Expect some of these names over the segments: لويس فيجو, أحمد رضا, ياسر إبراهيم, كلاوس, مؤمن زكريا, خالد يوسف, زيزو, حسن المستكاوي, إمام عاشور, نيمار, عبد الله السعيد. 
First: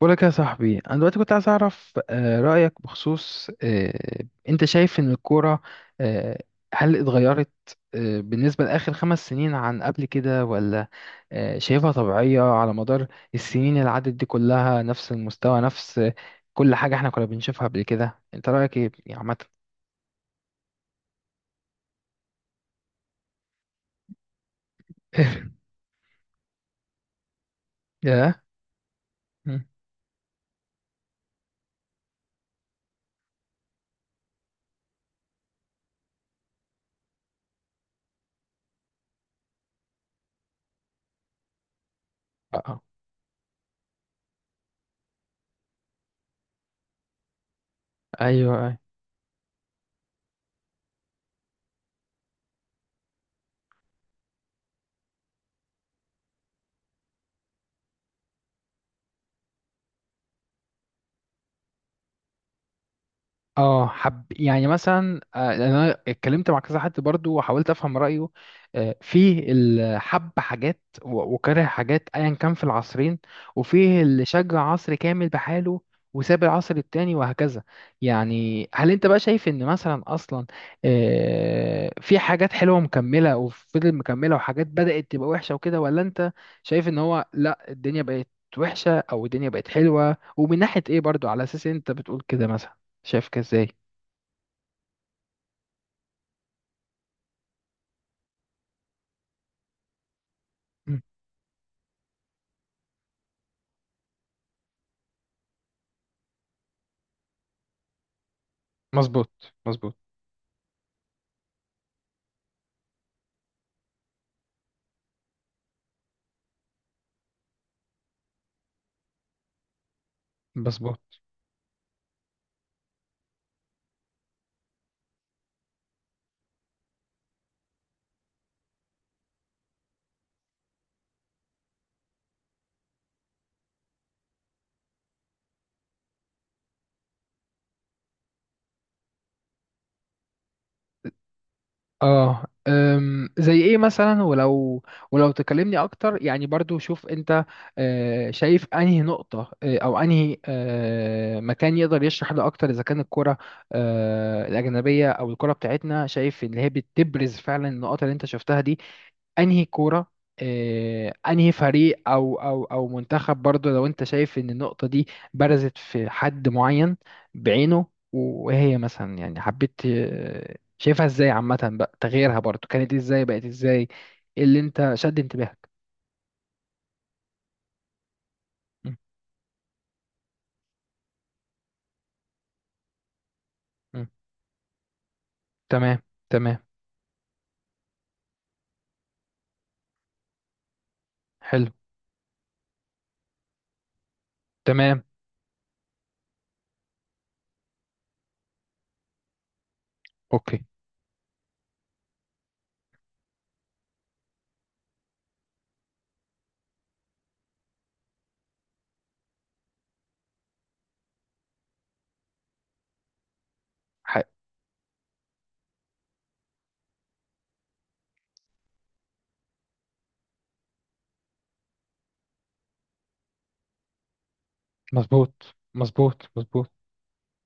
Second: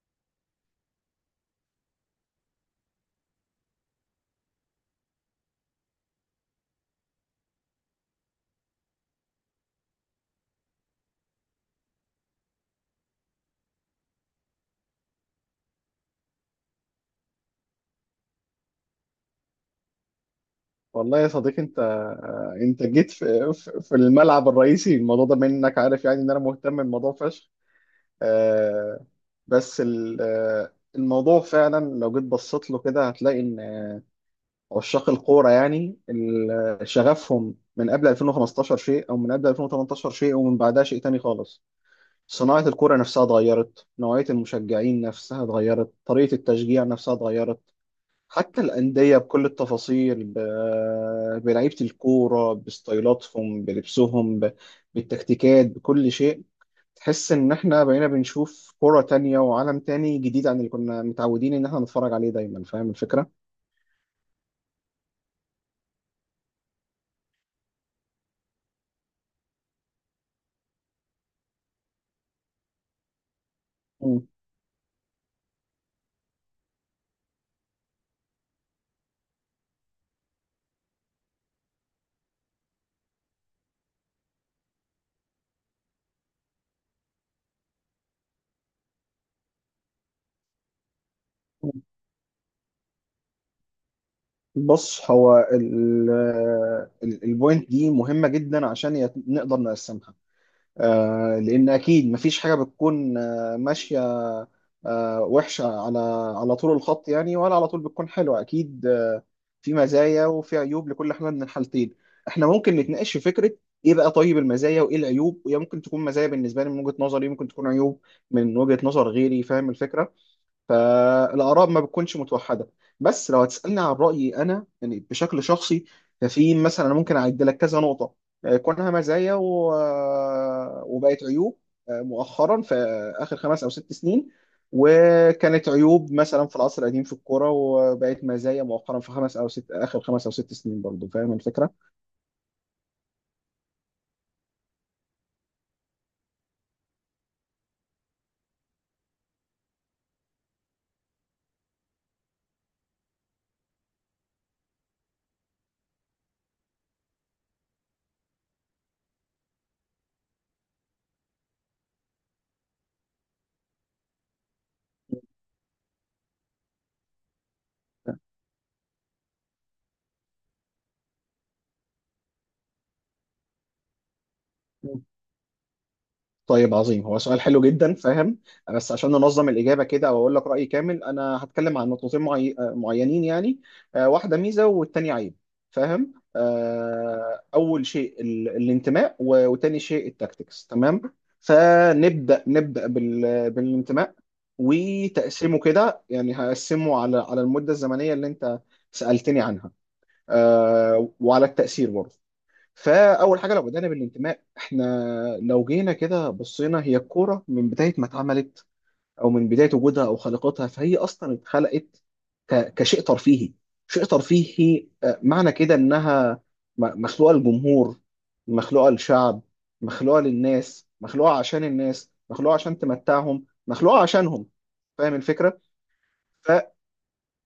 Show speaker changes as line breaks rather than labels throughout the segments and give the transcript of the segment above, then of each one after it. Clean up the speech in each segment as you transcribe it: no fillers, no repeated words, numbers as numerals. بقولك يا صاحبي انا دلوقتي كنت عايز اعرف رايك بخصوص انت شايف ان الكوره آه، هل اتغيرت بالنسبه لاخر خمس سنين عن قبل كده، ولا شايفها طبيعيه على مدار السنين اللي عدت دي كلها، نفس المستوى، نفس كل حاجه احنا كنا بنشوفها قبل كده. انت رايك ايه يعني عامه؟
والله يا صديقي انت جيت في الملعب الرئيسي. الموضوع ده منك عارف يعني ان انا مهتم بالموضوع فشخ.
ياه.
آه،
مم.
بس الموضوع فعلا لو جيت بصيت له كده هتلاقي ان عشاق الكوره يعني شغفهم من قبل 2015 شيء او من قبل 2018 شيء ومن بعدها شيء تاني خالص.
آه.
صناعه
آه.
الكوره نفسها اتغيرت، نوعيه المشجعين نفسها اتغيرت، طريقه التشجيع نفسها اتغيرت.
ايوه
حتى
آه.
الأندية بكل التفاصيل، بلعيبة الكورة، بستايلاتهم، بلبسهم، بالتكتيكات، بكل شيء. تحس إن إحنا بقينا بنشوف كرة تانية وعالم تاني جديد عن اللي كنا متعودين إن إحنا نتفرج عليه دايما. فاهم الفكرة؟
اه، حب يعني مثلا يعني انا اتكلمت مع كذا حد برضو وحاولت افهم رايه. في الحب حاجات و- وكره حاجات، ايا كان في العصرين. وفيه اللي
مم.
شجع عصر كامل بحاله وساب العصر التاني، وهكذا. يعني هل انت بقى شايف ان مثلا اصلا في حاجات حلوة مكملة وفضل مكملة، وحاجات بدأت تبقى وحشة وكده، ولا انت شايف ان هو لا، الدنيا بقت وحشة او الدنيا بقت حلوة؟ ومن ناحية ايه برضو، على اساس انت بتقول كده؟ مثلا شايفك ازاي؟
بص، هو البوينت دي مهمة جدا عشان نقدر نقسمها.
مم.
لان اكيد مفيش حاجه بتكون ماشيه وحشه على طول الخط يعني، ولا على طول بتكون حلوه اكيد.
مظبوط
في
مظبوط.
مزايا وفي عيوب لكل حاجه من الحالتين. احنا ممكن نتناقش في فكره ايه بقى طيب المزايا وايه العيوب، وهي ممكن تكون مزايا بالنسبه لي من وجهه نظري، ممكن تكون عيوب من وجهه نظر غيري. فاهم الفكره.
بس
فالآراء ما بتكونش متوحدة. بس لو هتسألني عن رأيي أنا يعني بشكل شخصي، ففي مثلا أنا ممكن أعد لك كذا نقطة كونها مزايا و... آه، وبقت عيوب مؤخرا في آخر 5 أو 6 سنين، وكانت عيوب مثلا في العصر القديم في الكورة وبقت مزايا مؤخرا في خمس أو ست آخر 5 أو 6 سنين برضو. فاهم الفكرة؟
اه زي ايه مثلا؟ ولو تكلمني اكتر يعني برضو، شوف انت شايف انهي نقطة، او انهي مكان يقدر يشرح ده اكتر، اذا كان الكرة الاجنبية او الكرة بتاعتنا، شايف ان هي بتبرز فعلا النقط اللي انت شفتها دي؟ انهي كورة، انهي فريق او منتخب؟ برضو لو انت شايف ان النقطة دي برزت في حد معين بعينه. وهي مثلا يعني حبيت. شايفها ازاي عامة بقى، تغييرها برضو كانت ازاي بقت ازاي؟ ايه اللي انت شد انتباهك؟
طيب عظيم، هو سؤال حلو جدا، فاهم. بس
مم.
عشان ننظم الإجابة كده أو أقول لك رأيي كامل، أنا هتكلم عن نقطتين معينين يعني.
مم.
واحدة ميزة والتانية عيب،
تمام.
فاهم.
تمام.
أول شيء الانتماء، وتاني شيء التاكتكس، تمام.
حلو.
فنبدأ بالانتماء،
تمام.
وتقسيمه كده يعني، هقسمه على المدة الزمنية اللي أنت سألتني عنها
اوكي.
وعلى التأثير برضه. فاول حاجه لو بدانا بالانتماء، احنا لو جينا كده بصينا هي الكوره من بدايه ما اتعملت او من بدايه وجودها او خلقتها، فهي اصلا اتخلقت كشيء ترفيهي. شيء
حي.
ترفيهي معنى كده انها مخلوقه للجمهور، مخلوقه للشعب، مخلوقه للناس، مخلوقه عشان الناس، مخلوقه عشان تمتعهم، مخلوقه عشانهم. فاهم
مظبوط
الفكره.
مظبوط مظبوط.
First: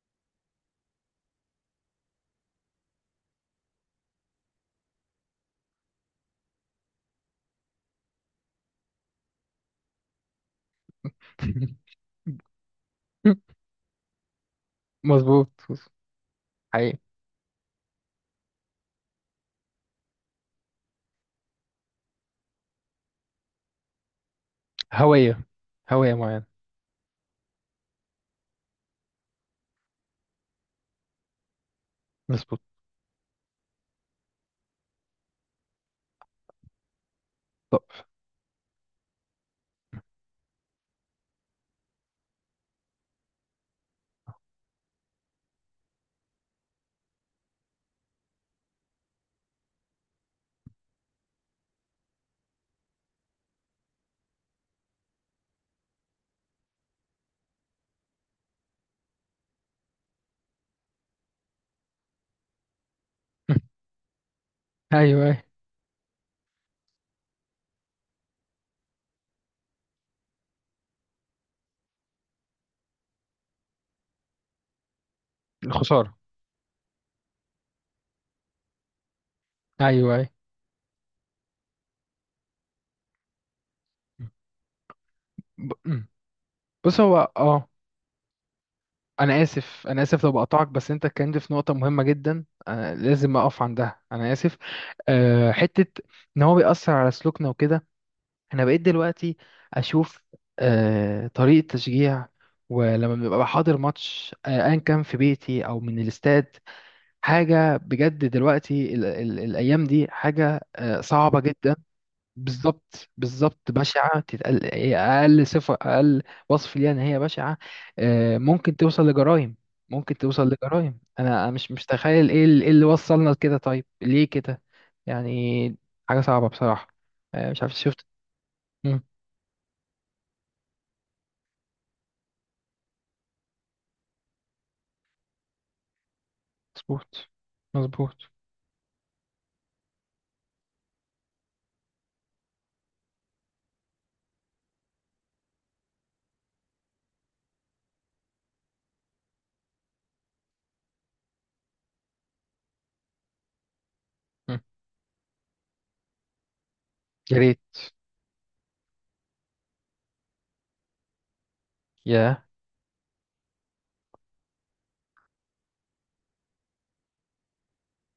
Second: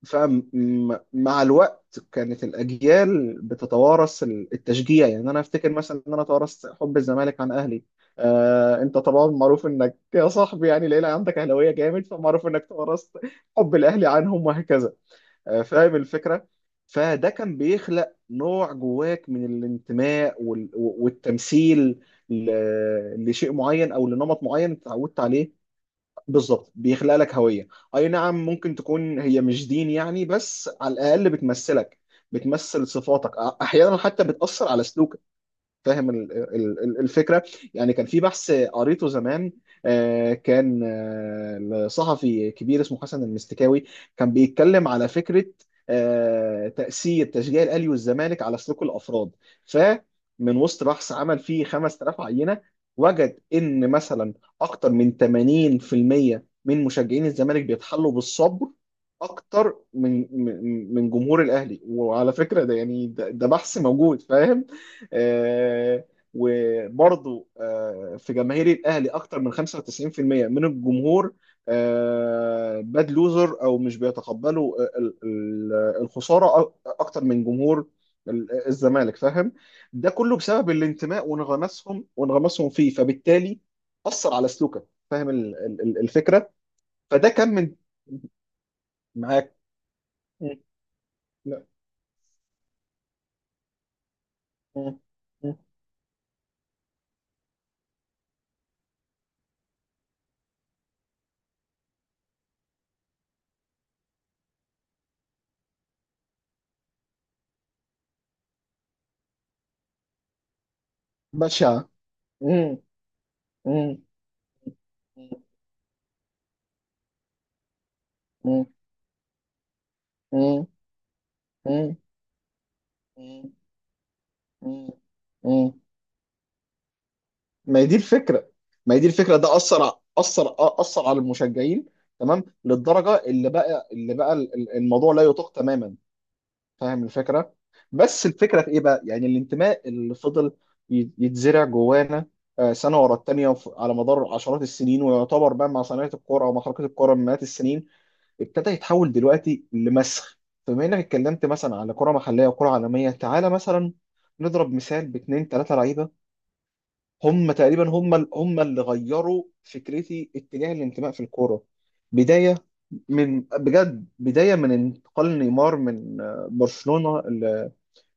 فمع الوقت كانت الأجيال بتتوارث التشجيع، يعني أنا أفتكر مثلا إن أنا توارثت حب الزمالك عن أهلي. أنت طبعا معروف إنك يا صاحبي يعني العيلة عندك أهلاوية جامد، فمعروف إنك توارثت حب الأهلي عنهم وهكذا.
مظبوط.
فاهم الفكرة؟
حقيقي.
فده كان بيخلق نوع جواك من الانتماء والتمثيل لشيء معين أو لنمط معين اتعودت
هوية.
عليه.
هوية معينة.
بالظبط، بيخلق لك هوية. اي نعم، ممكن تكون هي مش دين يعني، بس على الاقل بتمثلك،
مظبوط.
بتمثل صفاتك، احيانا حتى بتأثر على سلوكك. فاهم الفكره. يعني
طب.
كان في بحث قريته زمان، كان لصحفي كبير اسمه حسن المستكاوي. كان بيتكلم على فكره تاثير تشجيع الاهلي والزمالك على سلوك الافراد. فمن وسط بحث عمل فيه 5000 عينه، وجد ان مثلا اكتر من 80% من مشجعين الزمالك بيتحلوا بالصبر اكتر من جمهور الاهلي. وعلى فكره ده يعني ده
مم.
بحث موجود، فاهم.
ايوه أيوة.
وبرضه في جماهير الاهلي اكتر من 95% من الجمهور باد لوزر او مش بيتقبلوا
الخسارة.
الخساره اكتر من جمهور الزمالك، فاهم. ده
ايوه أيوة.
كله بسبب الانتماء وانغماسهم فيه، فبالتالي اثر على سلوكك. فاهم
مم.
الفكره.
بص هو
فده كمل
انا
معاك.
اسف، انا اسف لو
م-
بقطعك، بس انت اتكلمت في
لا.
نقطه مهمه جدا أنا لازم اقف عندها. انا اسف.
م- م-
حته ان هو بيأثر على سلوكنا وكده، انا بقيت دلوقتي اشوف طريقه تشجيع، ولما ببقى حاضر ماتش ايا كان في بيتي او من الاستاد، حاجه بجد. دلوقتي ال ال الايام دي حاجه صعبه جدا.
بشعه. م-
بالظبط بالظبط،
م-
بشعة، تتقل إيه،
م-
أقل صفة، أقل وصف ليها إن هي بشعة.
م-
ممكن توصل لجرائم، ممكن توصل لجرائم. أنا مش
م-
متخيل إيه اللي وصلنا
م-
لكده. طيب ليه كده؟
مم. مم.
يعني حاجة صعبة بصراحة. مش عارف،
ما هي دي
شفت؟
الفكره ما هي
مم،
دي الفكره. ده اثر اثر على المشجعين، تمام، للدرجه اللي بقى الموضوع لا يطاق تماما. فاهم
مظبوط
الفكره. بس
مظبوط.
الفكره في ايه بقى، يعني الانتماء اللي فضل يتزرع جوانا سنه ورا التانيه، على مدار عشرات السنين، ويعتبر بقى مع صناعه الكوره او مع حركه الكوره من مئات السنين، ابتدى يتحول دلوقتي لمسخ. فبما انك اتكلمت مثلا على كره محليه وكره عالميه، تعالى مثلا
مم.
نضرب مثال باتنين تلاته لعيبه.
يا
هم
ريت.
تقريبا هم هم اللي غيروا فكرتي اتجاه الانتماء في الكوره.
يا
بدايه بدايه من انتقال نيمار من برشلونه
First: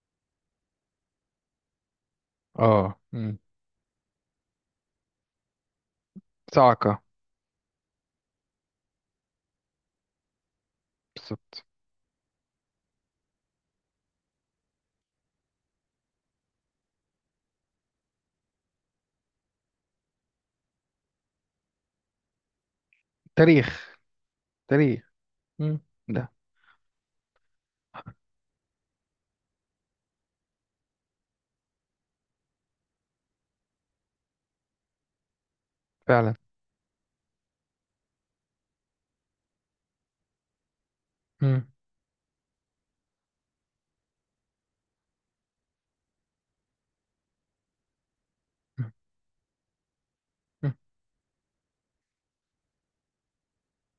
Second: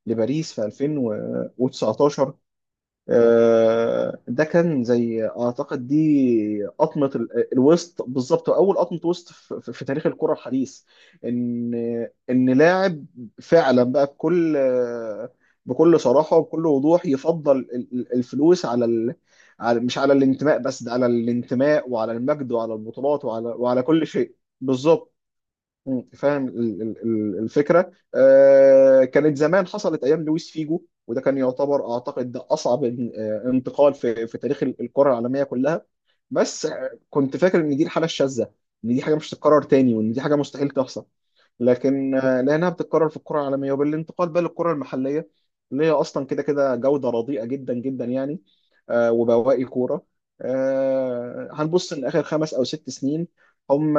لباريس في 2019.
آه مم.
ده كان زي اعتقد دي
صعقة.
قطمه الوسط بالظبط. اول قطمه وسط في تاريخ الكره الحديث.
بالظبط.
ان ان لاعب فعلا بقى بكل صراحه وبكل وضوح يفضل الفلوس على ال... على مش على الانتماء، بس ده على الانتماء وعلى المجد وعلى البطولات وعلى
تاريخ.
كل شيء.
تاريخ.
بالظبط.
مم.
مم.
ده
فاهم الفكره. كانت زمان حصلت ايام لويس فيجو، وده كان يعتبر اعتقد ده اصعب انتقال في تاريخ الكره العالميه كلها.
فعلا.
بس كنت فاكر ان دي الحاله الشاذه، ان دي حاجه مش هتتكرر تاني وان دي حاجه مستحيل تحصل.
مم.
لكن لانها بتتكرر في الكره العالميه، وبالانتقال بقى للكره المحليه اللي هي اصلا كده كده جوده رديئه جدا جدا يعني.
مم.
وبواقي كورة.
مم.
هنبص إن آخر 5 أو 6 سنين هم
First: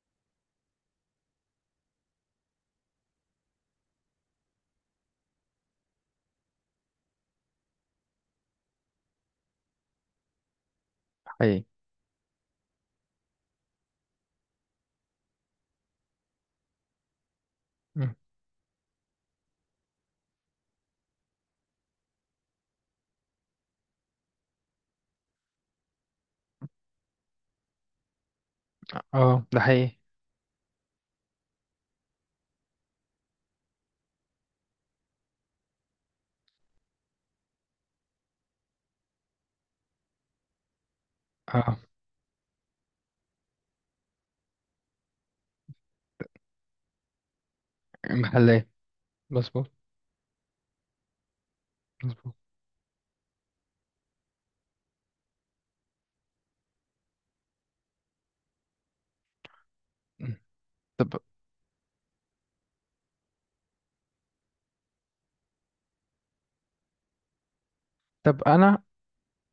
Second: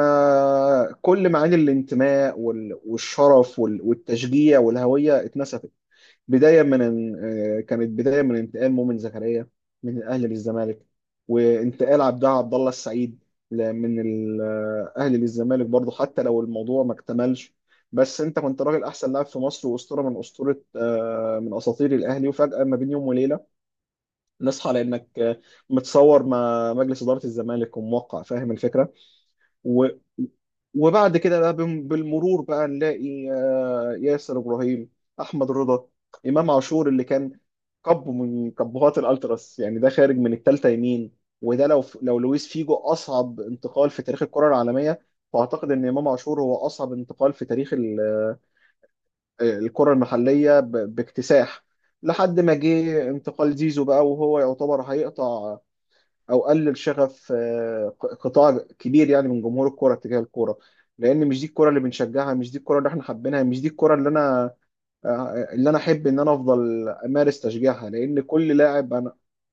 كل معاني الانتماء والشرف والتشجيع والهوية اتنسفت. بداية من إن- آه، كانت بداية من انتقال مؤمن زكريا من الأهلي للزمالك،
حقيقي.
وانتقال عبد الله السعيد من الأهلي للزمالك برضه، حتى لو الموضوع ما اكتملش.
مم.
بس انت كنت راجل، احسن لاعب في مصر، واسطوره من اسطوره آه، من اساطير الاهلي. وفجاه ما بين يوم وليله نصحى لانك متصور مع مجلس اداره الزمالك وموقع. فاهم الفكره.
آه، ده
و...
حقيقي.
وبعد كده بقى بالمرور بقى نلاقي ياسر ابراهيم، احمد رضا، امام عاشور اللي كان كب من كبهات الالتراس يعني. ده خارج من الثالثه يمين. وده
آه،
لو لويس فيجو اصعب انتقال في تاريخ الكره العالميه، فاعتقد ان امام عاشور هو اصعب انتقال في تاريخ
محلات. مظبوط.
الكره المحليه باكتساح.
مظبوط.
لحد ما جه انتقال زيزو بقى، وهو يعتبر هيقطع او قلل شغف قطاع كبير يعني من جمهور الكوره تجاه
مم.
الكوره.
طب.
لان مش دي الكوره اللي بنشجعها، مش دي الكوره اللي احنا حابينها، مش دي الكوره اللي انا آه، اللي انا احب ان انا افضل امارس تشجيعها، لان
طب
كل
انا،
لاعب.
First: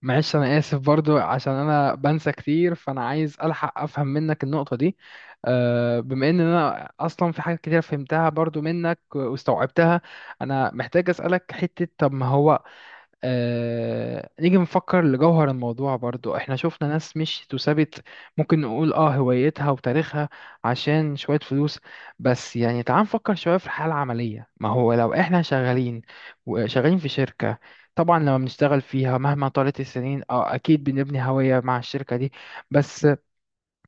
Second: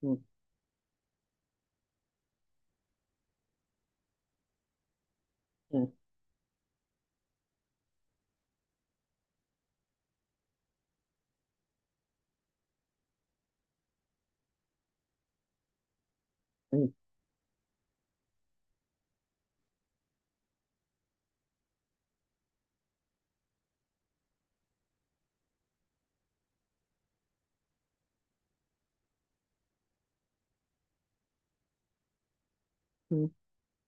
معلش انا اسف برضو عشان انا بنسى كتير، فانا عايز الحق افهم منك النقطة دي. بما ان انا اصلا في حاجات كتير فهمتها برضو منك واستوعبتها، انا محتاج اسألك حتة. طب ما هو نيجي نفكر لجوهر الموضوع. برضو احنا شفنا ناس مش تثبت، ممكن نقول هوايتها وتاريخها عشان شوية فلوس. بس يعني تعال نفكر شوية في الحالة العملية. ما هو لو احنا شغالين، وشغالين في شركة، طبعا لما بنشتغل فيها مهما طالت السنين، اكيد بنبني هوية مع الشركة دي. بس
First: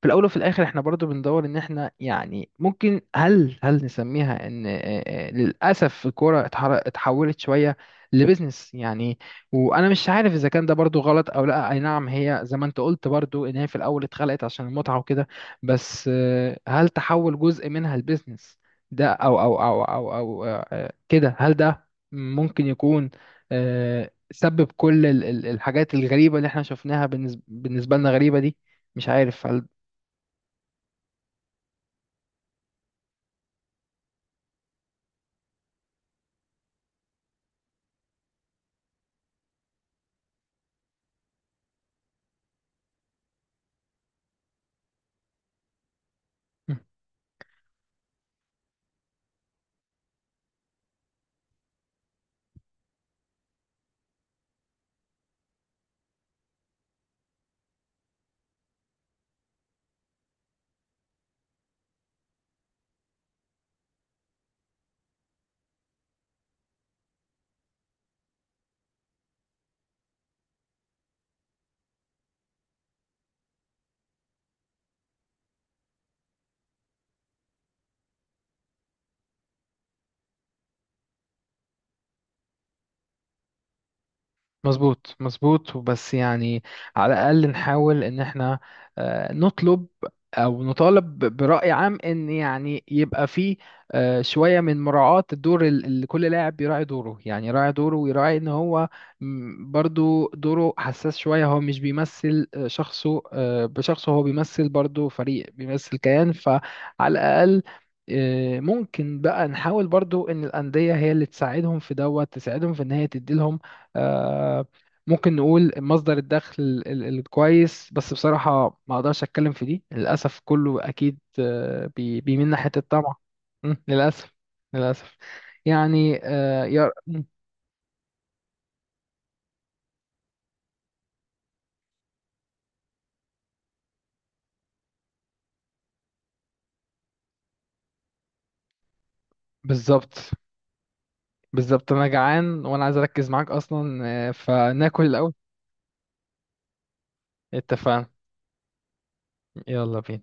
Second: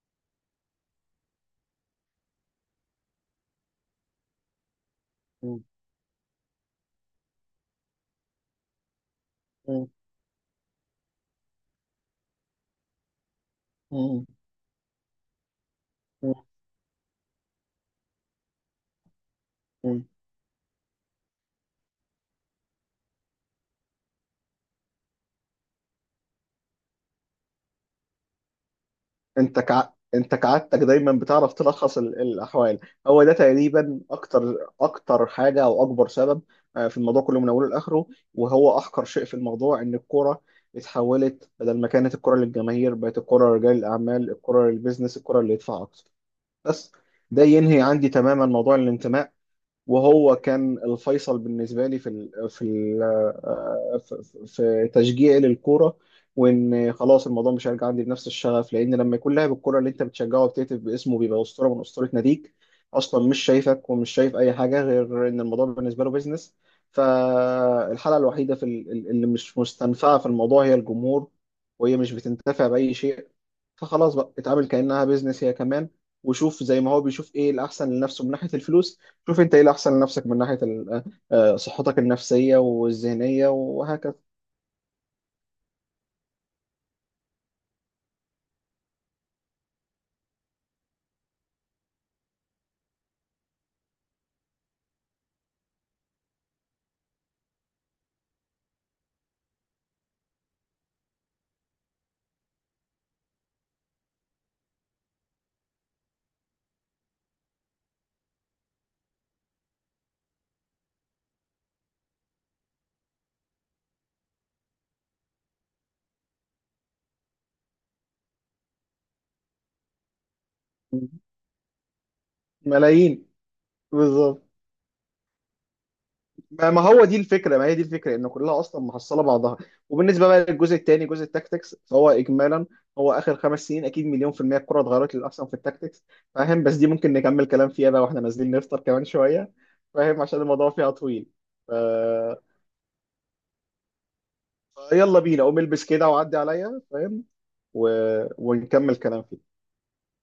في الاول وفي الاخر احنا برضو بندور ان احنا يعني ممكن، هل نسميها ان للاسف الكوره اتحولت شويه لبزنس يعني. وانا مش عارف اذا كان ده برضو غلط او لا. اي نعم، هي زي ما انت قلت برضو ان هي في الاول اتخلقت عشان المتعه وكده، بس
انا
هل تحول جزء منها لبزنس ده او كده، هل ده ممكن يكون سبب كل الحاجات الغريبه اللي احنا شفناها، بالنسبه لنا غريبه دي؟ مش عارف،
انت
هل.
كع... انت كعادتك دايما بتعرف تلخص الاحوال. هو ده تقريبا اكتر حاجه او اكبر سبب في الموضوع كله من اوله لاخره. وهو احقر شيء في الموضوع ان الكوره اتحولت بدل ما كانت الكوره للجماهير بقت الكوره لرجال الاعمال، الكوره للبيزنس، الكوره اللي يدفع اكتر
مم.
بس. ده ينهي عندي تماما موضوع الانتماء، وهو كان الفيصل بالنسبه لي في ال في ال آه، في في تشجيعي للكوره. وان خلاص الموضوع مش هيرجع عندي بنفس الشغف، لان لما يكون لاعب الكوره اللي انت بتشجعه وبتهتف باسمه بيبقى اسطوره من اسطوره ناديك، اصلا مش شايفك ومش شايف اي حاجه غير ان الموضوع بالنسبه له بيزنس. فالحاله الوحيده في اللي مش مستنفعه في الموضوع هي الجمهور، وهي مش بتنتفع باي شيء. فخلاص بقى اتعامل كأنها بيزنس هي كمان، وشوف زي ما هو بيشوف ايه الأحسن لنفسه من ناحية الفلوس، شوف انت ايه الأحسن لنفسك من ناحية صحتك النفسية والذهنية وهكذا.
مظبوط مظبوط. وبس يعني، على الأقل نحاول إن احنا نطلب أو نطالب ب- برأي عام إن يعني يبقى فيه شوية من مراعاة الدور، اللي كل لاعب يراعي دوره. يعني يراعي دوره ويراعي إن هو برضو دوره حساس شوية. هو مش بيمثل شخصه بشخصه، هو بيمثل برضو فريق، بيمثل كيان. فعلى الأقل ممكن بقى نحاول برضو إن الأندية هي اللي تساعدهم في إن هي تديلهم آه، ممكن نقول مصدر الدخل الكويس. بس بصراحة ما اقدرش اتكلم في دي، للأسف كله اكيد بيميل حتة الطمع.
ملايين.
للأسف
بالظبط.
للأسف. يعني يا مم،
ما هي دي الفكرة ان كلها أصلا محصلة بعضها. وبالنسبة بقى للجزء الثاني، جزء التاكتكس، فهو إجمالا هو آخر 5 سنين أكيد مليون في المية الكرة اتغيرت للأحسن في التاكتكس، فاهم. بس دي ممكن نكمل كلام فيها بقى واحنا نازلين نفطر كمان شوية. فاهم،
بالظبط
عشان الموضوع فيها طويل. ف...
بالظبط، انا جعان وانا عايز اركز معاك اصلا. فناكل
يلا
الاول.
بينا، قوم البس كده وعدي عليا، فاهم. و...
اتفقنا.
ونكمل كلام فيه.
يلا بينا.